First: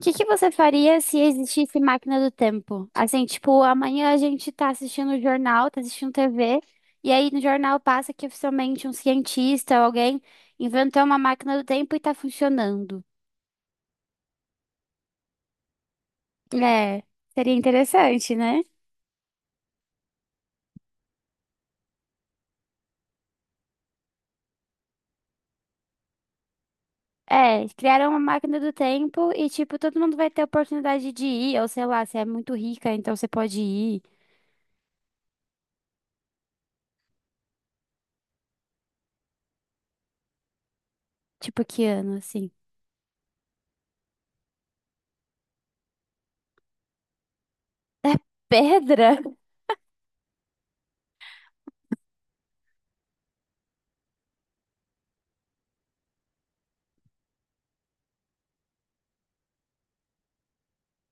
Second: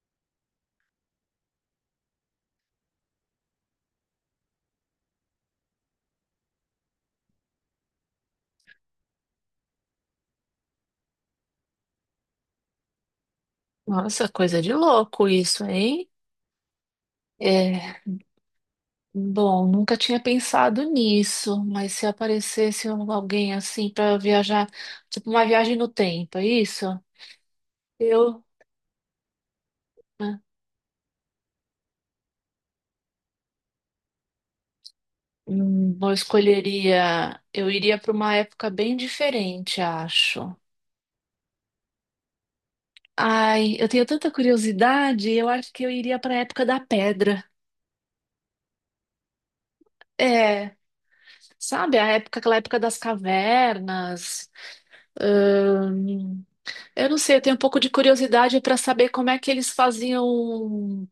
O que que você faria se existisse máquina do tempo? Assim, tipo, amanhã a gente tá assistindo o jornal, tá assistindo TV, e aí no jornal passa que oficialmente um cientista ou alguém inventou uma máquina do tempo e tá funcionando. Nossa, coisa de louco isso, hein? É, seria É, interessante, né? bom, nunca tinha pensado nisso, mas se aparecesse alguém assim para viajar, tipo uma viagem no tempo, é isso? É, criaram uma Eu, máquina do tempo e, tipo, todo mundo vai né, ter oportunidade de ir, ou sei lá, você é muito rica, então você pode ir. Eu escolheria, eu iria para uma época bem diferente, acho. Tipo, que ano, assim? Ai, eu tenho tanta curiosidade, eu acho que eu iria para a época da pedra. Pedra? É, sabe, a época, aquela época das cavernas. Eu não sei, eu tenho um pouco de curiosidade para saber como é que eles faziam.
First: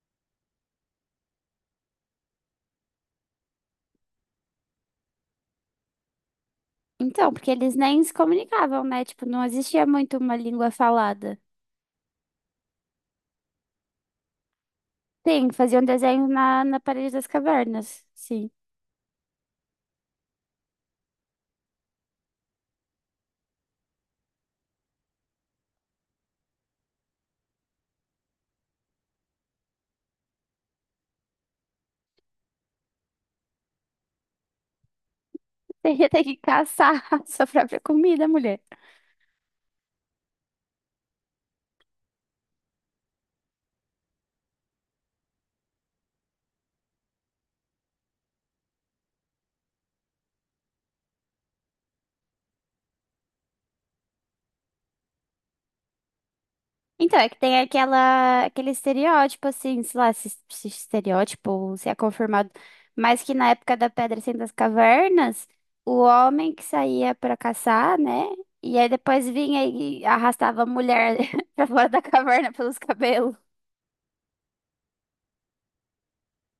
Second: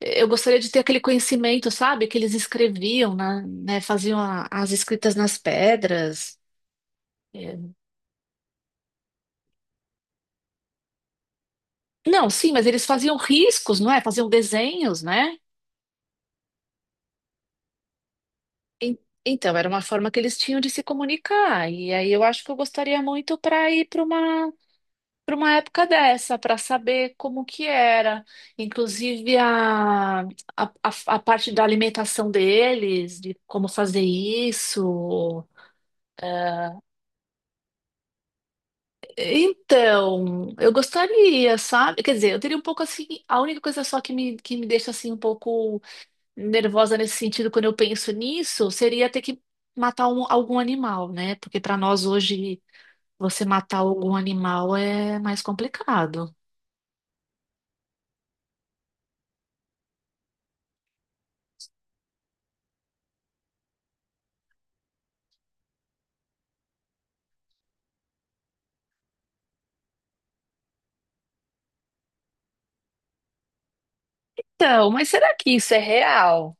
Eu gostaria de ter aquele conhecimento, sabe? Que eles escreviam, né? Faziam as escritas nas pedras. Então, porque É. eles nem se comunicavam, né? Tipo, não existia muito uma língua falada. Não, sim, mas eles faziam riscos, não é? Faziam desenhos, né? Sim, faziam desenho na parede das cavernas. Sim. En- Então, era uma forma que eles tinham de se comunicar. E aí eu acho que eu gostaria muito para ir para uma época dessa, para saber como que era, inclusive a parte da alimentação deles, de como fazer isso. teria ter que É, caçar a sua própria comida, mulher. então, eu gostaria, sabe? Quer dizer, eu teria um pouco assim, a única coisa só que me deixa assim um pouco nervosa nesse sentido quando eu penso nisso, seria ter que matar algum animal, né? Porque para nós hoje você matar algum animal é mais complicado. Então, é que tem aquela, aquele estereótipo, assim, sei lá, se estereótipo, ou se é confirmado, mas que na época da Pedra sem das Cavernas, o homem que saía pra caçar, né? E aí depois vinha e arrastava a mulher pra fora da caverna pelos cabelos. Então, mas será que isso é real?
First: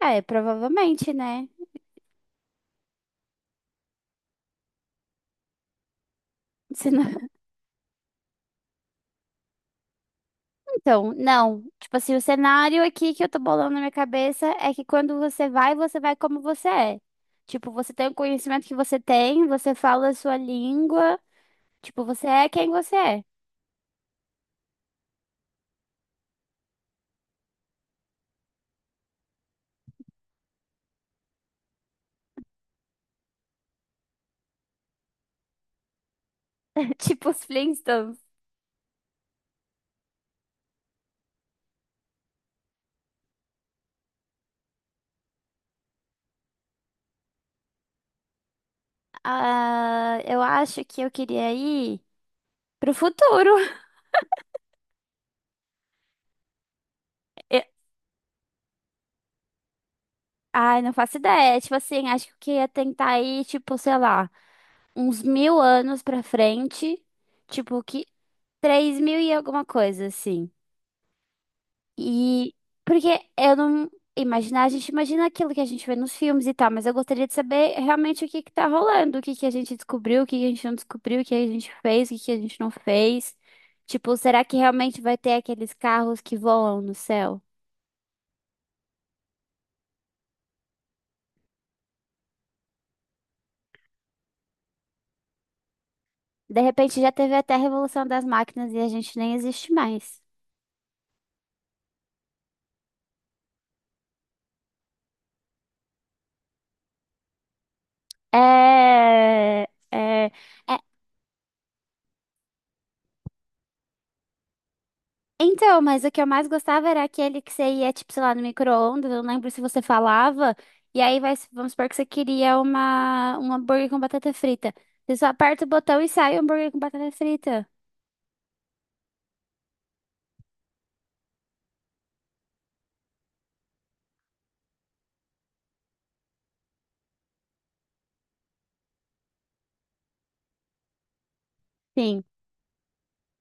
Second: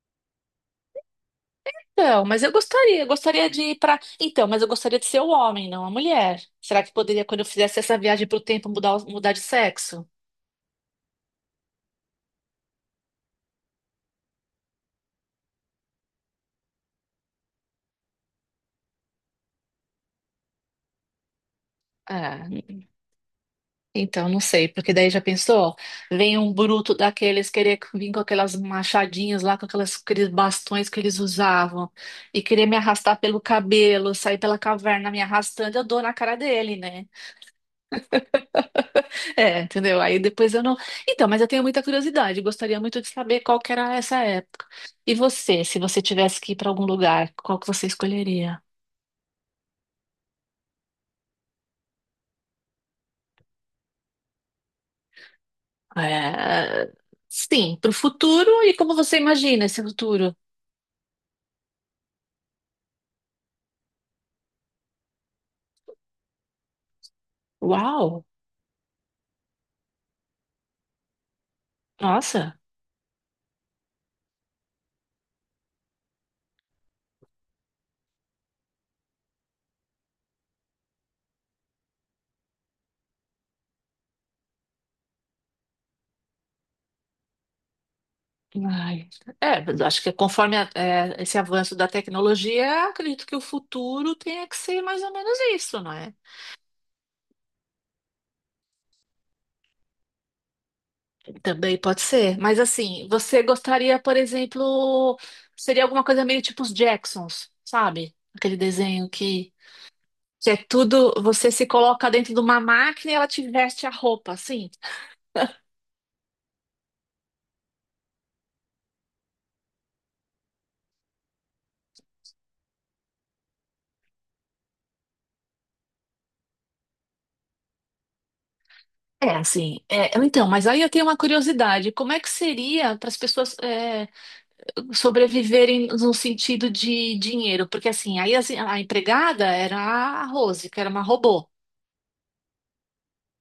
Ah, é, provavelmente, né? Então, mas eu gostaria de ir para. Então, mas eu gostaria de ser o homem, não a mulher. Será Se que não- poderia, quando eu fizesse essa viagem pro tempo, mudar de sexo? Então, não. Tipo assim, o cenário aqui que eu tô bolando na minha cabeça é que quando você vai como você é. Tipo, você tem o conhecimento que você tem, você fala a sua língua, tipo, você Ah, é quem você é. então não sei, porque daí já pensou? Vem um bruto daqueles querer vir com aquelas machadinhas lá, com aquelas, aqueles bastões que eles usavam, e querer me arrastar pelo cabelo, sair pela caverna me arrastando, eu dou na cara dele, né? Tipo os Flintstones. É, entendeu? Aí depois eu não. Então, mas eu tenho muita curiosidade, gostaria muito de saber qual que era essa época. E você, se você tivesse que ir para algum lugar, qual que você escolheria? Ah, eu acho que eu queria ir pro futuro. É. Eu- Sim, para o futuro e como você imagina esse futuro? Ai, não faço ideia. Tipo assim, acho que eu ia tentar ir, tipo, sei lá, uns 1000 anos pra frente. Tipo, que... Uau! 3000 e alguma coisa, assim. E Nossa! porque eu não imaginar, a gente imagina aquilo que a gente vê nos filmes e tal, mas eu gostaria de saber realmente o que que tá rolando, o que que a gente descobriu, o que que a gente não descobriu, o que a gente fez, o que que a gente não fez. Tipo, será que realmente vai ter aqueles carros que voam no céu? Ai. É, mas acho que conforme esse avanço da tecnologia, acredito que o futuro tenha que ser mais ou menos isso, não é? De repente já teve até a revolução das máquinas e a gente nem existe mais. Também pode ser. Mas assim, você gostaria, por exemplo, seria alguma coisa meio tipo os Jacksons, sabe? Aquele desenho É, é, que é é. tudo, você se coloca dentro de uma máquina e ela te veste a roupa, assim. Então, mas o que eu mais gostava era aquele que você ia, tipo, sei lá, no micro-ondas, eu não lembro se você falava, e aí vai, vamos supor que você queria uma, um hambúrguer com batata frita. Você só aperta o botão e sai o hambúrguer com batata frita. É, assim. É, então, mas aí eu tenho uma curiosidade. Como é que seria para as pessoas é, sobreviverem no sentido de dinheiro? Porque assim, aí assim, a empregada era a Rose, que era uma robô. Sim.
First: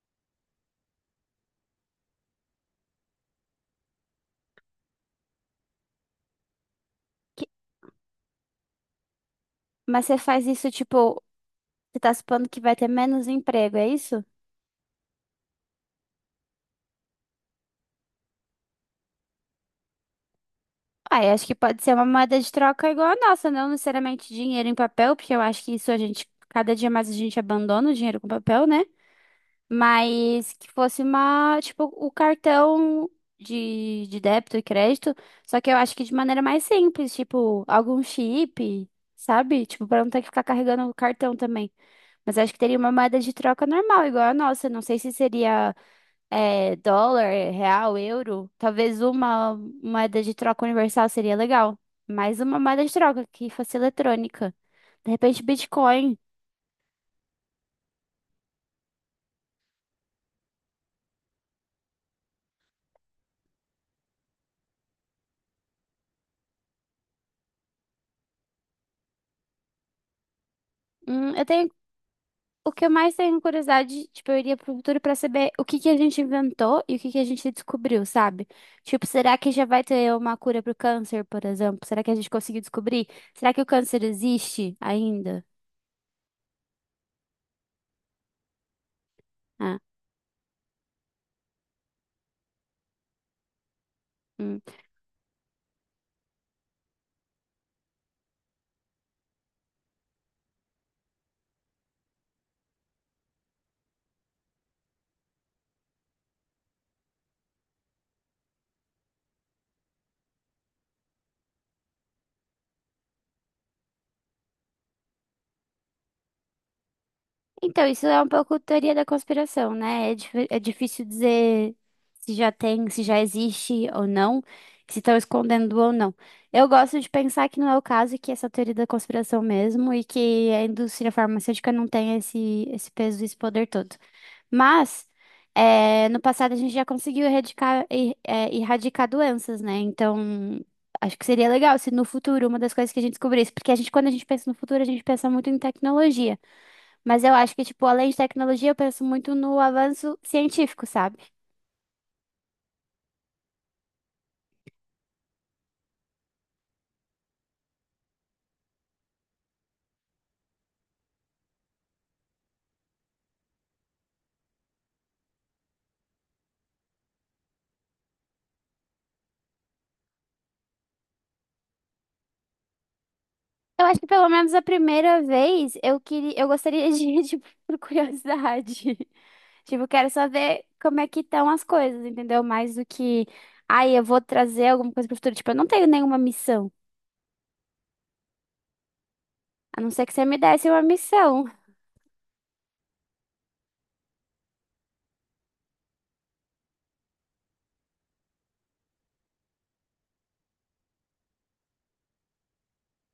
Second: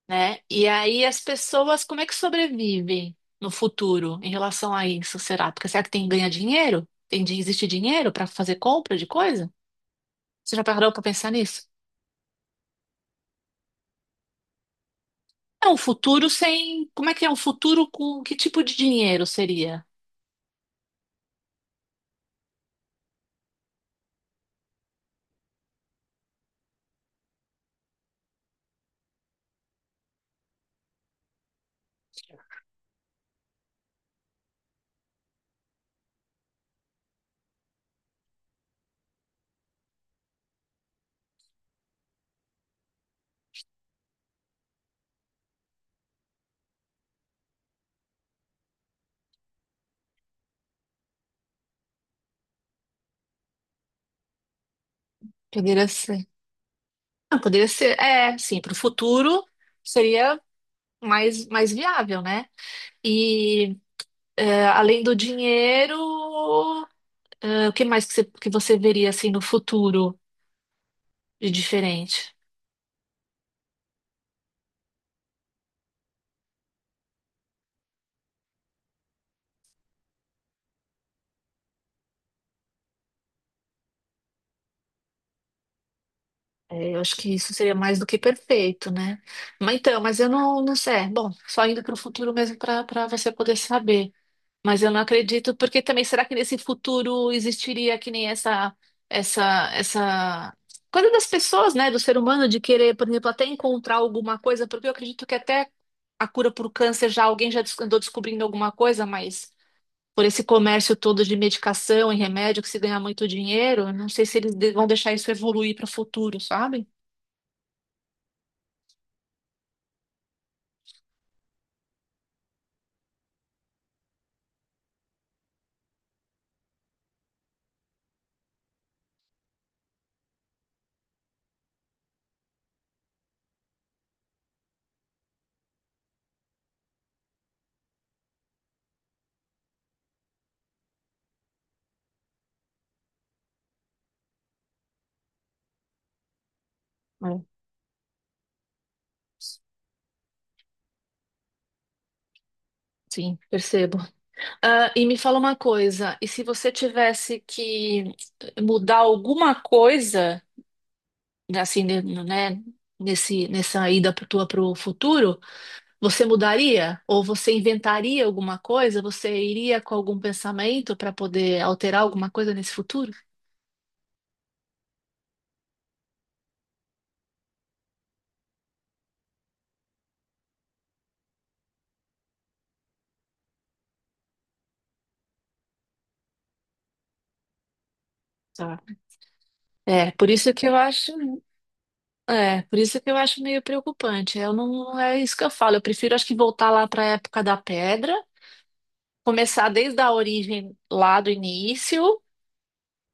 Né? E aí as pessoas, como é que sobrevivem no futuro em relação a isso, será? Porque será que tem ganha dinheiro? Tem de Que- existir dinheiro para fazer compra de coisa? Mas você faz Você já isso, parou para tipo, pensar nisso? você tá supondo que vai ter menos emprego, é isso? É um futuro sem, como é que é um futuro com que tipo de dinheiro seria? Ah, eu acho que pode ser uma moeda de troca igual a nossa, não necessariamente dinheiro em papel, porque eu acho que isso a gente, cada dia mais a gente abandona o dinheiro com papel, né? Mas que fosse uma, tipo, o cartão de débito e crédito, só que eu acho que de maneira mais simples, tipo, algum chip, sabe? Tipo, pra não ter que ficar carregando o cartão também. Mas acho que teria uma moeda de troca normal, igual a nossa. Não sei se seria, é, dólar, real, euro. Talvez uma moeda de troca universal seria legal. Mais uma moeda de troca que fosse eletrônica. De repente, Poderia Bitcoin. ser. Não, poderia ser, é, sim, para o futuro seria mais viável, né? E é, além do dinheiro, é, o que mais que você veria assim no futuro Eu de tenho diferente? O que eu mais tenho curiosidade, tipo, eu iria pro futuro pra saber o que que a gente inventou e o que que a gente descobriu, sabe? Tipo, será que já vai ter uma cura pro câncer, por exemplo? Será que a gente conseguiu descobrir? Será que o câncer existe ainda? É, eu acho que isso seria mais do que perfeito, né? Mas Ah, então, mas eu não, não sei. É, bom, só indo para o futuro mesmo para você poder saber. hum. Mas eu não acredito, porque também será que nesse futuro existiria que nem essa coisa das pessoas, né, do ser humano de querer, por exemplo, até encontrar alguma coisa, porque eu acredito que até a cura para o câncer já alguém já andou descobrindo alguma coisa, mas por esse comércio todo de medicação e remédio que se ganha muito dinheiro, eu não sei se eles vão deixar isso evoluir para o futuro, sabe? Então, isso é um pouco teoria da conspiração, né? É, é difícil dizer se já tem, se já existe ou não, se estão escondendo ou não. Eu gosto de pensar que não é o caso, e que essa teoria da conspiração mesmo, e que a indústria farmacêutica não tem esse peso e esse poder todo. Mas, no passado a gente já conseguiu erradicar doenças, né? Então, acho que seria legal se no futuro uma das coisas que a gente descobrisse, porque a gente, quando a gente pensa no futuro, a gente pensa muito em tecnologia. Mas eu Hum, acho que, tipo, além de tecnologia, eu penso muito no avanço científico, sabe? Sim, percebo. Ah, e me fala uma coisa, e se você tivesse que mudar alguma coisa, né, assim, né, nesse, nessa ida tua para o futuro, você mudaria? Ou você inventaria alguma coisa? Você iria com algum pensamento para poder alterar alguma coisa nesse futuro? Eu acho que pelo menos a primeira vez eu queria, eu gostaria de, tipo, por curiosidade. Tipo, quero só ver como é que estão as coisas, entendeu? Mais do que, ai, eu vou trazer alguma coisa pro futuro. Tipo, eu não tenho nenhuma missão. Tá. A não ser É, que você por me isso que desse eu uma acho, missão. é, por isso que eu acho meio preocupante. Eu não é isso que eu falo. Eu prefiro, acho que voltar lá para a época da pedra começar desde a origem lá do início,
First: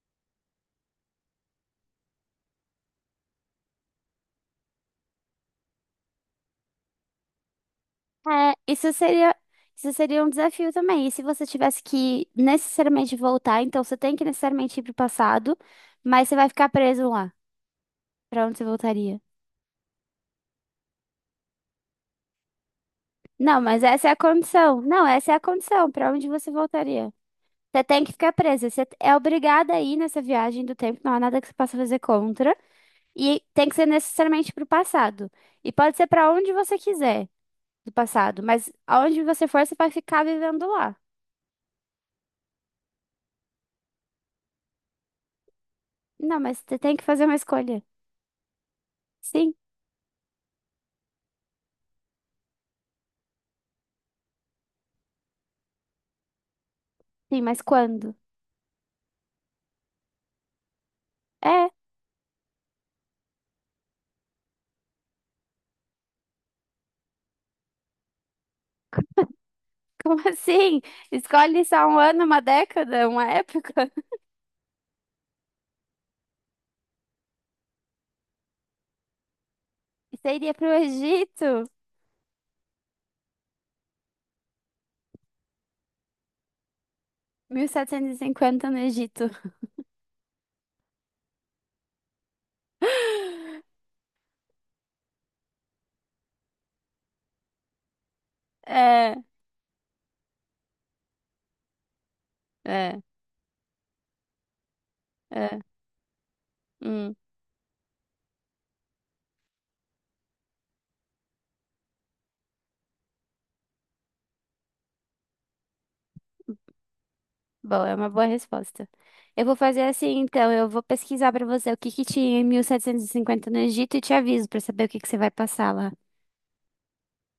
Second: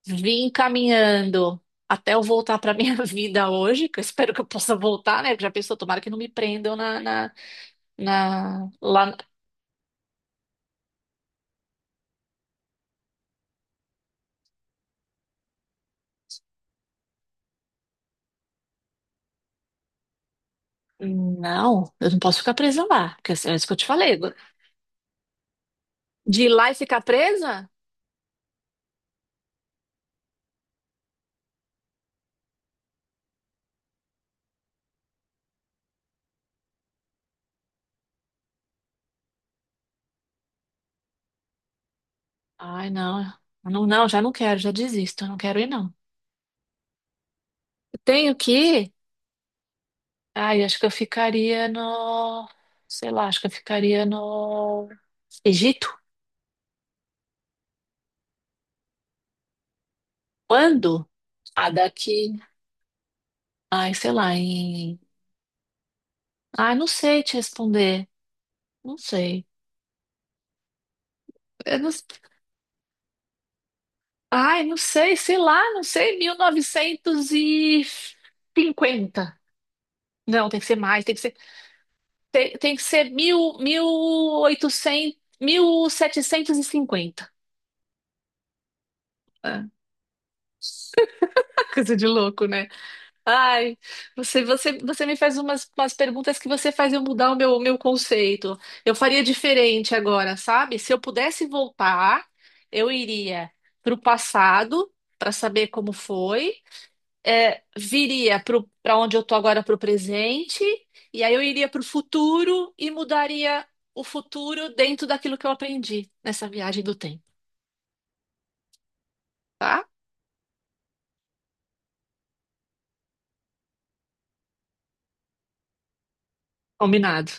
vim caminhando até eu voltar para minha vida hoje, que eu espero que eu possa voltar, né? Já pensou, tomara que não me prendam na, na, É, na- lá. Isso seria um desafio também. E se você tivesse que necessariamente voltar, então você tem que necessariamente ir pro passado, mas você vai ficar preso lá. Pra onde você voltaria? Não, eu não posso ficar presa lá, porque assim, é Não, isso que eu mas te essa é a falei. condição. Não, essa é a condição. Pra onde De ir você lá e ficar voltaria? presa? Você tem que ficar presa. Você é obrigada a ir nessa viagem do tempo. Não há nada que você possa fazer contra. E tem que ser necessariamente pro passado. E pode ser pra onde você quiser do passado. Mas aonde você for, você vai ficar vivendo lá. Ai, não, não, não, já não quero, já desisto, eu não quero ir, não. Não, mas você tem que fazer uma escolha. Eu tenho que ir? Sim, Ai, acho que eu ficaria no, sei lá, acho que eu ficaria no Egito. sim, mas quando? Quando? É, Ah, daqui. Ai, sei lá. Ai, não sei te responder. Não sei. como assim? Escolhe Eu só não- um ano, uma década, uma época? Ai, não sei, sei lá, não sei, 1950. Você Não, iria tem pro que ser mais, tem que ser, Egito? tem, tem que ser mil setecentos e cinquenta. 1750 no Egito. É, coisa de louco, né? Ai, você, você, você me faz umas perguntas que você faz eu mudar o meu conceito. Eu É, faria diferente agora, sabe? Se eu pudesse voltar, eu é, iria para o passado para é. saber como foi, Hum, é, viria para onde eu tô agora para o presente, e aí eu iria para o futuro e mudaria o futuro dentro daquilo que eu aprendi nessa viagem do tempo, bom, é uma boa resposta. Eu vou fazer tá? assim, então, eu vou pesquisar pra você o que que tinha em 1750 no Egito e te aviso pra saber o que que você vai passar lá. Combinado.